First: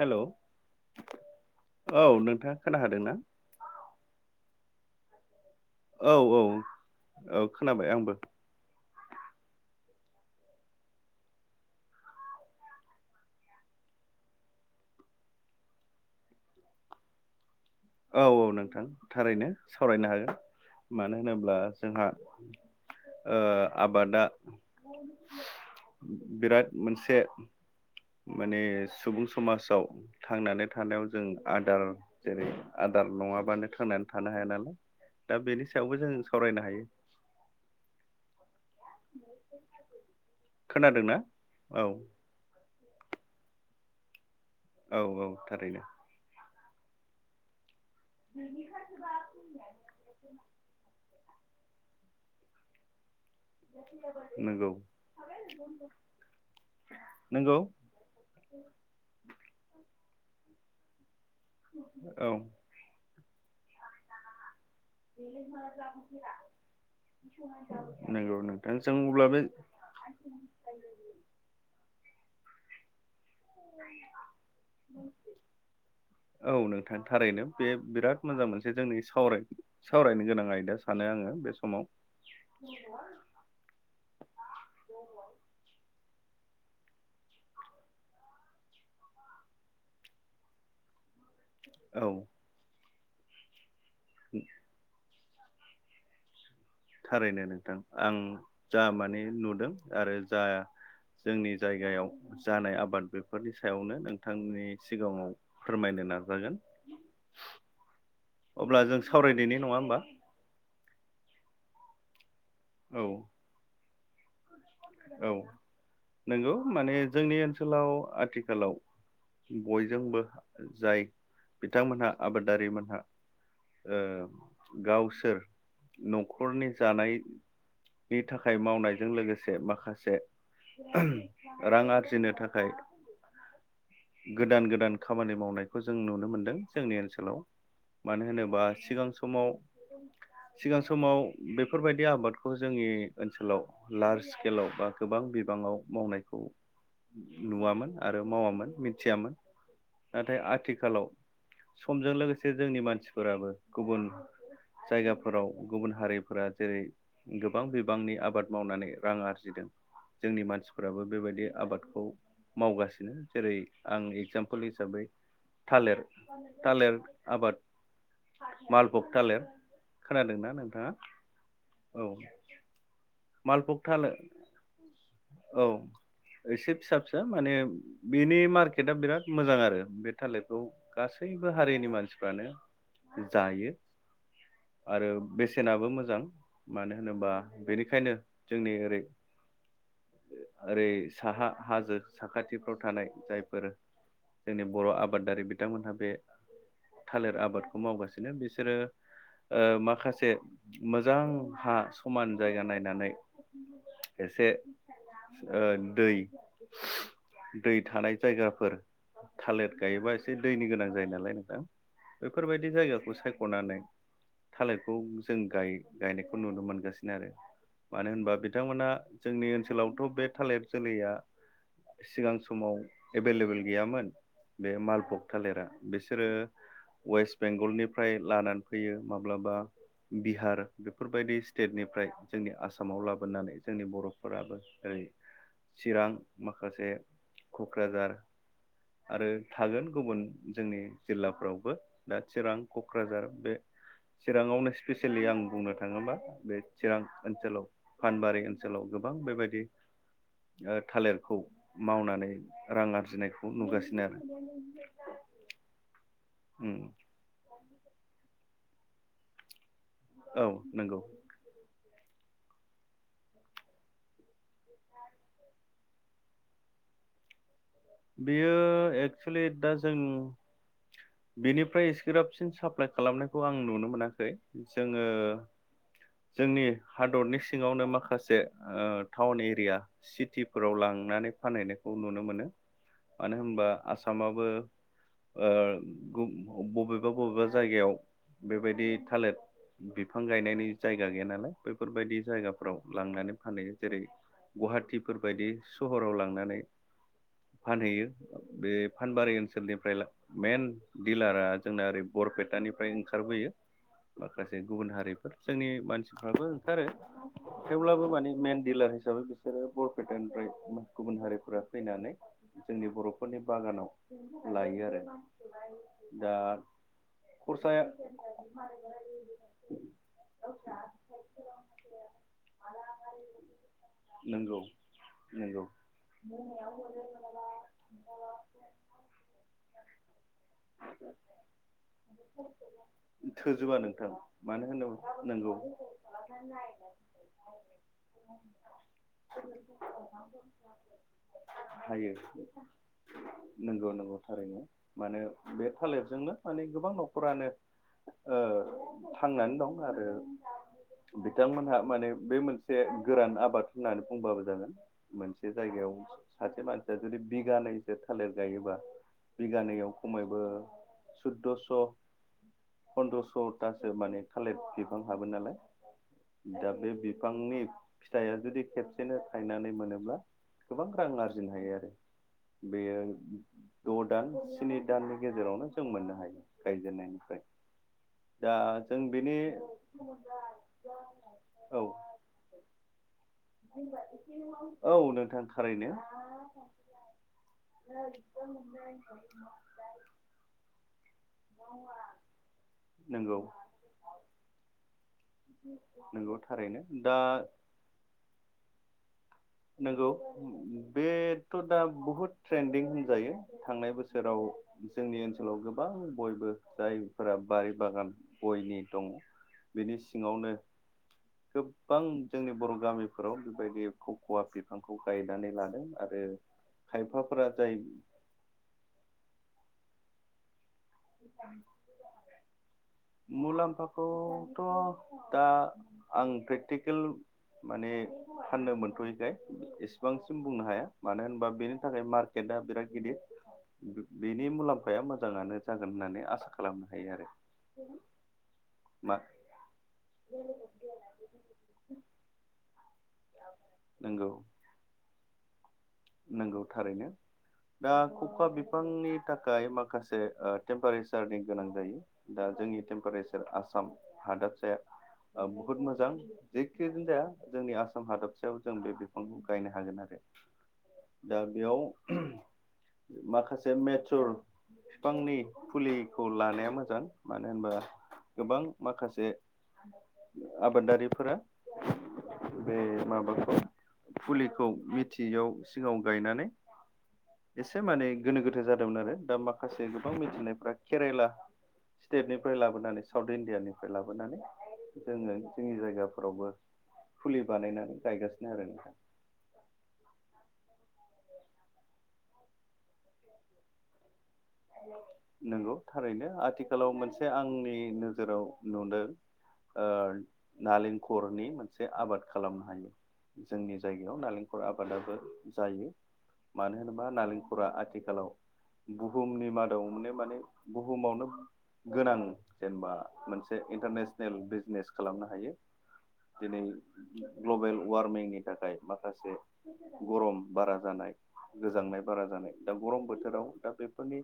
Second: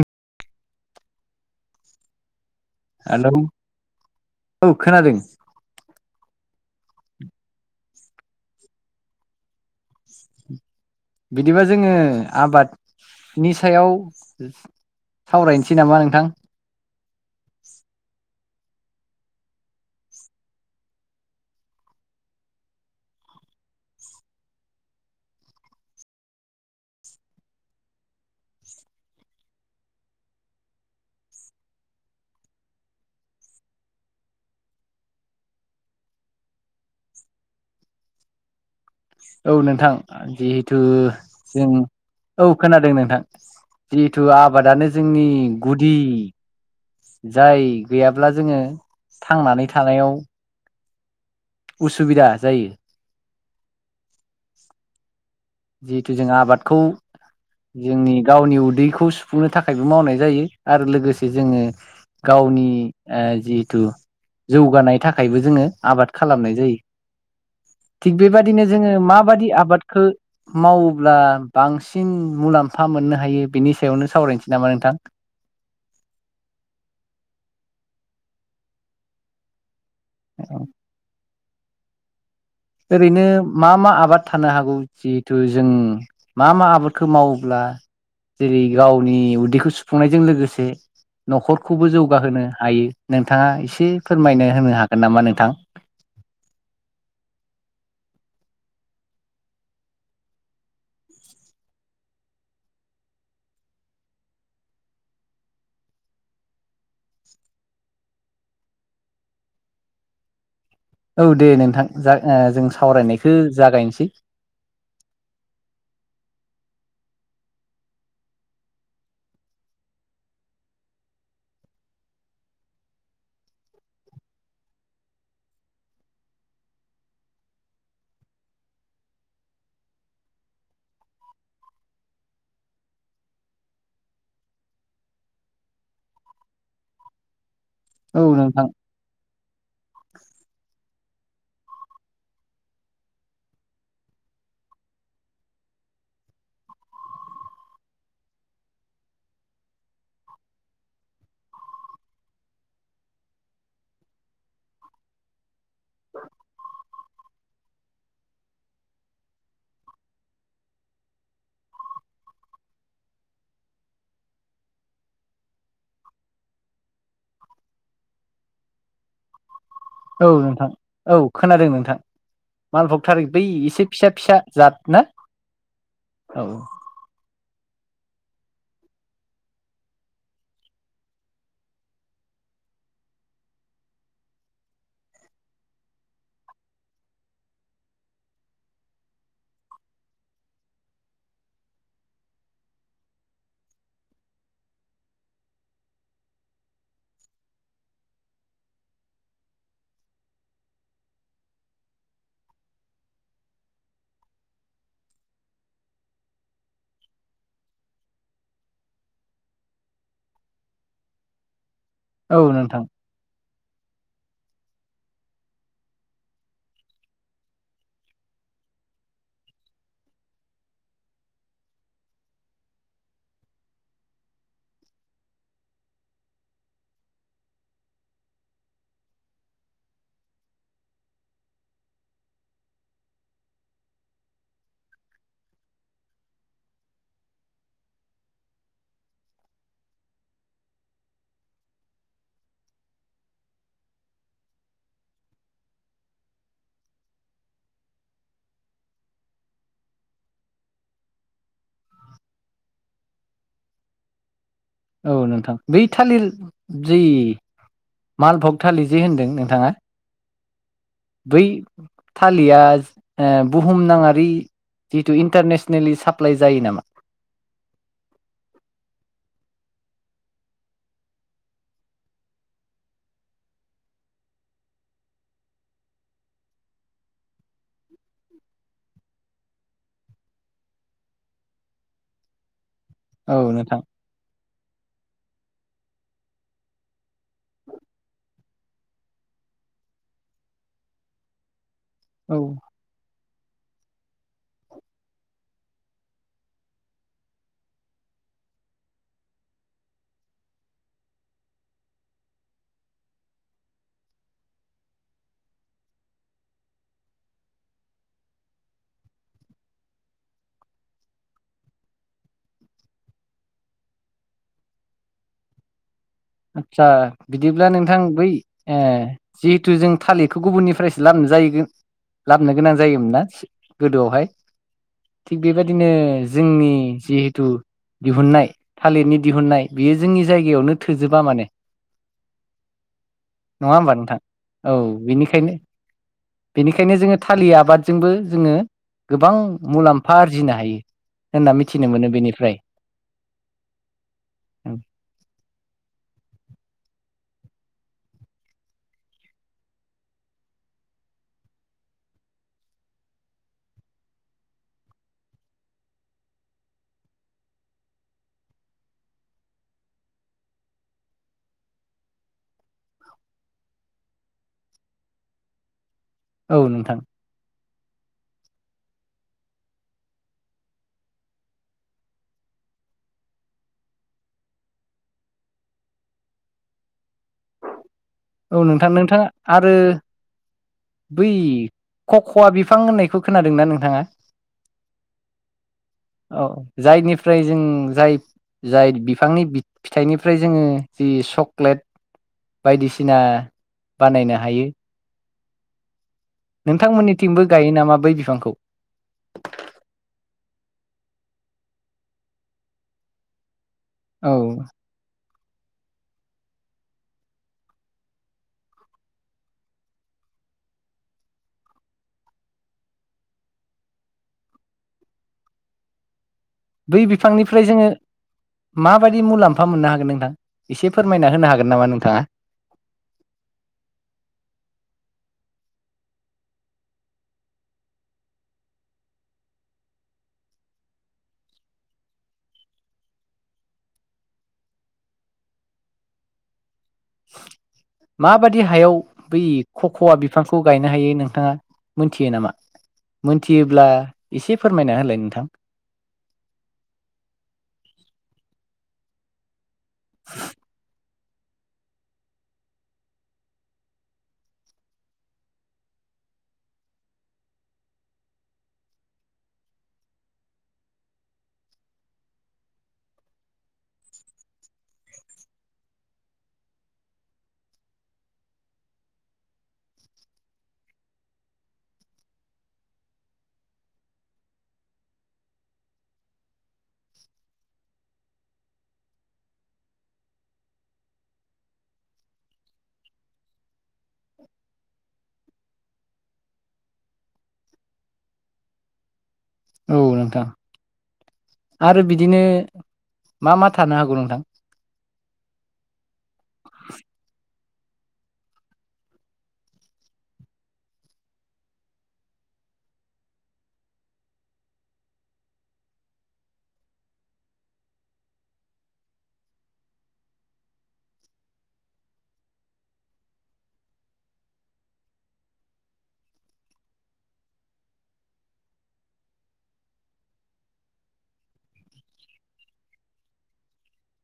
Hello औ नोंथा hello औ खोनादों औ औ औ खोनाबाय आंबो। बिदिबा जोङो आबादनि सायाव सावरायनोसै नामा नोंथां? औ औ नोंथां थारैनो सावरायनो हागोन मानो होनोब्ला जोंहा ओ आबाद दा बिराद मोनसे माने सुबुं समाजाव थांनानै थानायाव जों आदार जेरै आदार नङाबानो थांनानै थानो हाया नालाय दा बेनि सायावबो जों सावरायनो हायो। [inaudible] औ नोंथां जिहेथु खोनादोंना? जों औ औ खोनादों नोंथां। जिहेथु आबादानो औ औ जोंनि थारैनो गुदि जाय गैयाब्ला जोङो थांनानै थानायाव उसुबिदा जायो। नोंगौ। जिहेथु जोङो आबादखौ जोंनि गावनि उदैखौ सुफुंनो थाखायबो मावनाय जायो आरो लोगोसे जोङो औ गावनि ओ जिहेथु जौगानायनि थाखायबो जोङो आबाद खालामनाय जायो। थिग नंगौ बेबादिनो नोंथां जोङो जों अब्ला बे माबादि आबादखौ मावोब्ला बांसिन मुलाम्फा मोननो हायो बेनि सायावनो सावरायनोसै नोंथां? औ नोंथां थारैनो बे बिराद मोजां मोनसे जोंनि साव सावरायनो गोनां आयदा। सानो आङो बे समाव। ओरैनो मा मा आबाद थानो हागौ जिहेथु जों मा मा आबादखौ मावोब्ला जेरै गावनि उदैखौ सुफुंनायजों लोगोसे न'खरखौबो औ जौगाहोनो हायो नोंथाङा एसे फोरमायनो होनो हागोन नामा नोंथां? थारैनो नोंथां आं जा माने नुदों आरो जा जोंनि जायगायाव जानाय आबाद बेफोरनि सायावनो नोंथांनि सिगाङाव फोरमायनो नाजागोन। [inaudible] अब्ला जों सावरायदोनि नङा होमबा? औ दे नोंथां जा ओ जों औ सावरायनायखौ जागायनोसै। औ नंगौ माने जोंनि ओनसोलाव आथिखालाव बयजोंबो जाय बिथांमोनहा आबादारिमोनहा ओ गावसोर न'खरनि जानाय नि थाखाय मावनायजों लोगोसे माखासे रां आरजिनो थाखाय गोदान गोदान खामानि मावनायखौ जों नुनो मोनदों जोंनि ओनसोलाव। मानो औ होनोबा नोंथां सिगां समाव सिगां समाव बेफोरबादि आबाद खौ जोंनि ओनसोलाव लार्ज स्केलाव बा गोबां बिबाङाव मावनायखौ नुवामोन आरो मावामोन मिथियामोन नाथाय आथिखालाव समजों लोगोसे जोंनि मानसिफोराबो गुबुन जायगा फोराव गुबुन हारिफोरा जेरै गोबां बिबांनि आबाद मावनानै रां आरजिदों जोंनि मानसिफ्राबो बेबायदि आबादखौ मावगासिनो जेरै आं एगजामपोल हिसाबै थालिर थालिर आबाद मालभग थालेर औ खोनादोंना नोंथां नोंथाङा औ खोनादों नोंथां औ मालभग थालिर बै मालभग एसे फिसा थालिर फिसा जाद ना औ औ एसे फिसा फिसा माने बिनि मार्केटआ बिराद मोजां आरो बे थालिरखौ गासैबो हारिनि मानसिफ्रानो जायो आरो बेसेनाबो मोजां मानो होनोबा बेनिखायनो जोंनि ओरै ओरै साहा हाजो साखाथिफ्राव थानाय जायफोर जोंनि बर' आबादारि बिथांमोनहा बे थालिर आबादखौ मावगासिनो बिसोरो ओ माखासे मोजां हा समान जायगा नायनानै एसे ओ दै दै थानाय जायगाफोर थालिर गायोबा एसे दैनि गोनां जायो नालाय नोंथां औ बेफोरबायदि नोंथां जायगाखौ सायख'नानै थालिरखौ जों गायो गायनाय खौ नुनो मोनगासिनो आरो मानो होनबा बिथांमोना जोंनि ओनसोलावथ' बे थालिर जोलैया सिगां समाव एभेलेबोेल गैयामोन बे मालबग थालिरा बिसोरो वेस्ट बेंगलनिफ्राय लानानै फैयो माब्लाबा बिहार बेफोरबायदि स्टेटनिफ्राय जोंनि आसामाव लाबोनानै जोंनि बर'फोराबो ओरै चिरां माखासे क'क्राझार आरो थागोन गुबुन जोंनि जिल्लाफ्रावबो दा चिरां क'क्राझार बे चिराङावनो स्पेसियेलि आं बुंनो थाङो थाङोबा बे चिरां ओनसोलाव फानबारि ओनसोलाव गोबां बेबायदि ओ थालिरखौ मावनानै रां आरजिनायखौ नुगासिनो आरो औ नोंथां बै थालिर उम जि मालभग थालिर जे होनदों नोंथाङा औ नंगौ बै थालिया बुहुम नांङारि जिथु इन्टारनेसनेलि साप्लााय जायो नामा बियो एक्सुलि दा जों बिनिफ्राय इसिग्राबसिन साप्लाइ खालामनायखौ आं नुनो मोनाखै जोङो जोंनि हादरनि सिङावनो माखासे ओ टाउन एरिया सिटिफोराव लांनानै फानहैनायखौ नुनो मोनो मानो औ होनबा नोंथां आसामाबो ओ बबेबा बबेबा जायगायाव बेबायदि थालेर बिफां गायनायनि जायगा गैया नालाय बैफोरबायदि औ जायगाफ्राव लांनानै फानहैयो जेरै गुवाहाटिफोरबायायदि सहराव लांनानै फानहैयो बे फानबारि ओनसोलनिफ्राय मेन दिडिलारा जोंना ओरै बरपेटानिफ्राय ओंखारबोयो माखासे गुबुन हारिफोर जोंनि मानसिफ्राबो ओंखारो थेवब्लाबो माने मेन डिलार हिसाबै बिसोरो बरपेटानिफ्राय गुबुन हारिफोरा फैनानै जोंनि बर'फोरनि बागानाव लायो आरो दा आदसा बिदिब्ला खरसाया नोंथां बै ओ जिहेथु जों थालिर बेखौ गुबुननिफ्रायसो लाबोन लाबोनो गोनां ना गोदोआवहाय नंगौ थिग नंगौ बेबायदिनो जोंनि जिहिथु दिहुननाय थालिरनि दिहुननाय बियो जोंनि जायगायावनो थोजोबा माने नङा थोजोबा होमबा नोंथां मानो औ होनोब्ला नंगौ बेनिखायनो बेनिखायनो जोङो थालिथ आबादजोंबो जोङो गोबां मुलाम्फा आरजिनो हायो होनना मिथिनो मोनो बेनिफ्राय नोंगौ नोंगौ थारैनो मानो बे थालेरजोंनो माने गोबां नखरानो ओ थांनानै दं आरो बिथांमोनहा माने बे मोनसे गोरान आबाद होन्नानै बुंबाबो जागोन मोनसे जायगायाव सासे मानसिआ जुदि बिगानैसो थालिर गायोबा बिगानैआव खमैबो सुद'स फन्द्रस'थासो माने थालिथ फुलि फानहाबा नालाय औ दा बे नोंथां बिफां बिफांनि फिथाइया जुदि खेबसेनो थायनानै मोनोब्ला गोबां रां आरजिनो हायो आरो बेयो द' दान स्नि दाननि गेजेरावनो जों मोननो हायो गायजेननायनिफ्राय दा औ नोंथां जों नोंथांआ बेनि आरो बै औ कक'वा बिफां होननायखौ खोनादोंना नोंथाङा औ नोंथां थारैनो औ जायनिफ्राय जों जाय जाय बिफांनि बि‌ फिथाइनिफ्राय जोङो जि चक्लेट बायदिसिना नंगौ बानायनो हायो नोंगौ नोंथां नोंथांमोननिथिंबो गायो नामा बै बिफांखौ नोंगौ बेथ' दा बुहुद ट्रेन्दिं होनजायो थांनाय बोसोर औ जेराव जोंनि ओनसोलाव गोबां बयबो जायफोरा बारि बागान गयनि दङ बिनि सिंआवनो गोबां जोंनि बर' गामिफोराव बेबायदि क'कवा बिफांखौ गायनानै लादों आरो बै खायफाफोरा बिफांनिफ्राय जाय जोङो माबायदि मुलाम्फा मोननो हागोन नोंथां एसे फोरमायना होनो हागोन नामा नोंथांआ मुलाम्फाखौथ' दा आं प्रेकटिकेल माने फाननो मोनथ'यैखाय एसेबांसिम बुंनो हाया मानो होनबा बेनि थाखाय मार्क गेटा बिराद गिदिर बेनि मुलाम्फाया मोजांआनो जागोन होननानै आसा‌ खालामो खालामनो हायो आरो माबादि हायाव मा बै कक'वा बिफांखौ गायनो हायो नोंथांआ मोनथियो नामा मोनथियोब्ला नंगौ एसे फोरमायना होलाय नोंथां नोंगौ थारैनो दा कक'वा बिफांनि थाखाय माखासे ओ टेम्पारेसार रनि गोनां जायो दा जोंनि टेम्पारेसार आसाम हादाबसाया ओ बुहुत मोजां जेखिनानो जाया जोंनि आसाम हादबसायाव जों बे बिफांखौ गायनो हागोन आरो दा बेयाव माखासे मेसर फिफांनि फुलिखौ लानाया मोजां मानो होनबा गोबां माखासे आबादारिफोरा बे माबाखौ फुलिखौ मिथिआव सिगांआव गायनानै एसे मानि गोनो गोथो जादोंमोन आरो दा माखासे गोबां मिथिनायफ्रा केरेला स्टेटनिफ्राय लाबोनानै साउथ इण्डियानिफ्राय लाबोनानै जोङो जोंनि जायगाफोरावबो फुलि बानायनानै गायगासिनो आरो नोंथां औ नोंथां। आरो बिदिनो मा मा थानो हागौ नोंथां? नंगौ थारैनो आथिखालाव मोनसे आंनि नोजोराव। नुदों ओ नालेंखरनि मोनसे आबाद खालामनो हायो। जोंनि जायगायाव नालेंखल आबादाबो जायो। मानो होनोबा नालेंखरा आथिखालाव गु बुहुमनि मादाव माने बुहुमावनो गोनां जेनेबा मोनसे इन्टारनेसनेल बिजनेस खालामनो हायो। दिनै ग्लबेल वार्मिंनि थाखाय माखासे। गरम बारा जानाय गोजांनाय बारा जानाय दा गरम बोथोराव दा बे फोरनि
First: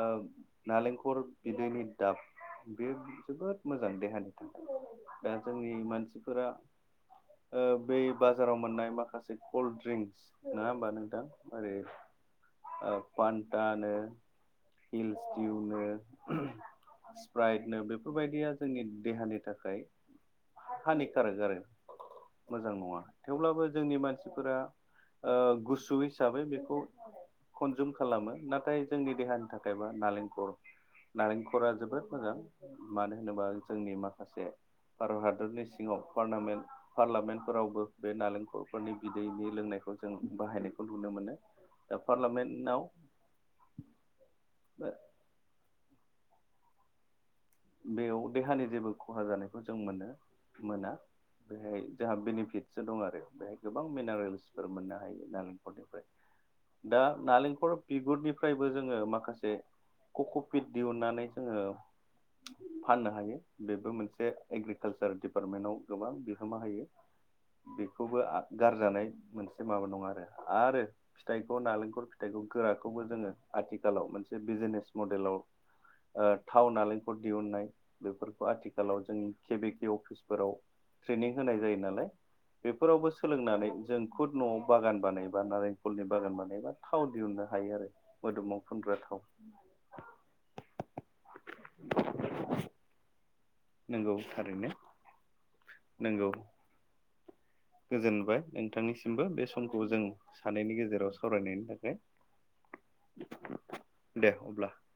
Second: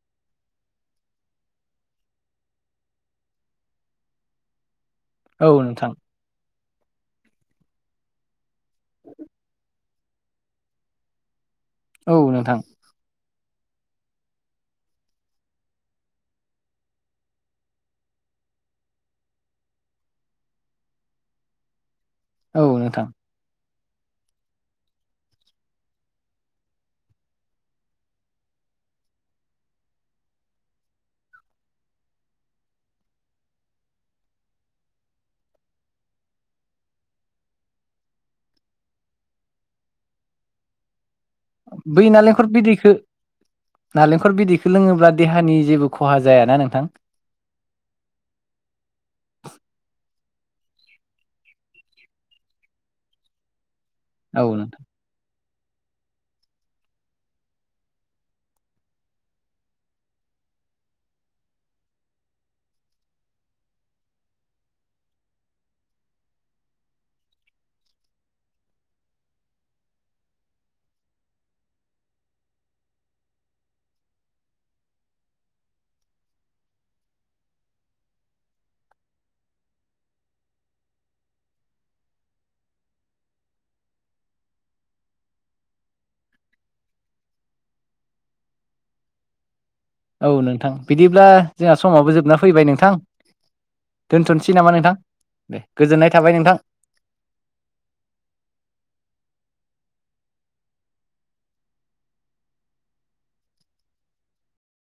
ओ। [unintelligible] नालेंखल बिदैनि दाब बे जोबोद मोजां देहानि थाखाय। दा औ जोंनि नोंथां मानसिफोरा। ओ बै बाजाराव मोननाय माखासे कल्ड ड्रिंक्स नङा होमबा नोंथां मोरै। औ नोंथां। औ पानटानो। हिलसटिउनो। स्प्राइटनो बेफोरबायदिया जोंनि देहानि थाखाय। हानिकारोक आरो औ मोजां नङा। नोंथां थेवब्लाबो जोंनि मानसिफोरा ओ गुसु हिसाबै बेखौ कनजुम खालामो नाथाय जोंनि देहानि थाखायबा नालेंखर नारेंखरा जोबोद मोजां मानो होनोबा जोंनि माखासे। भारत हादरनि सिङाव पारनामेन। पारलामेन्टफोरावबो बे नालेंखलफोरनि बिदैनि लोंनायखौ जों बाहायनायखौ नुनो मोनो। दा पारलामेन्टाव। नालेंखल बिदैखौ लोङोब्ला देहानि जेबो खहा जायाना नोंथां? बेव देहानि जेबो खहा जानायखौ जों मोनो मोना। बेहाय जोंहा बेनिफिटसो दं आरो बेहाय गोबां औ मिनारेल्सफोर मोननो हायो नालेंखलनिफ्राय। दा नालेंखर बिगुरनिफ्रायबो जोङो माखासे। ककपिट दिहुननानै जोङो। फाननो हायो बेबो मोनसे एग्रिकालसार दिडिपार्टमेन्टाव गोबां बिहोमा होयो। बेखौबो आ गारजानाय मोनसे माबा नङा आरो आरो फिथाइखौ नालेंखल फिथाइखौ गोराखौबो जोङो आथिखालाव मोनसे बिजनेस मडेलाव ओ थाव नालें दिहुननाय बेफोरखौ आथिखालाव जोंनि केबिके अफिसफोराव ट्रेनिं होनाय जायो नालाय बेफोरावबो सोलोंनानै जों खुद न'आव बागान बानायबा नारेंखलनि बागान बानायबा थाव दिहुननो हायो आरो मोदोमाव फुनग्रा थाव। औ नोंथां बिदिब्ला जोङा समाबो जोबना फैबाय नोंथां नंगौ दोनथ'सै थारैनो नामा नोंथां? दे गोजोननाय नंगौ थाबाय नोंथां गोजोनबाय नोंथांनिसिमबो बे समखौ जों सानैनि गेजेराव सावरायनायनि थाखाय। दे अब्ला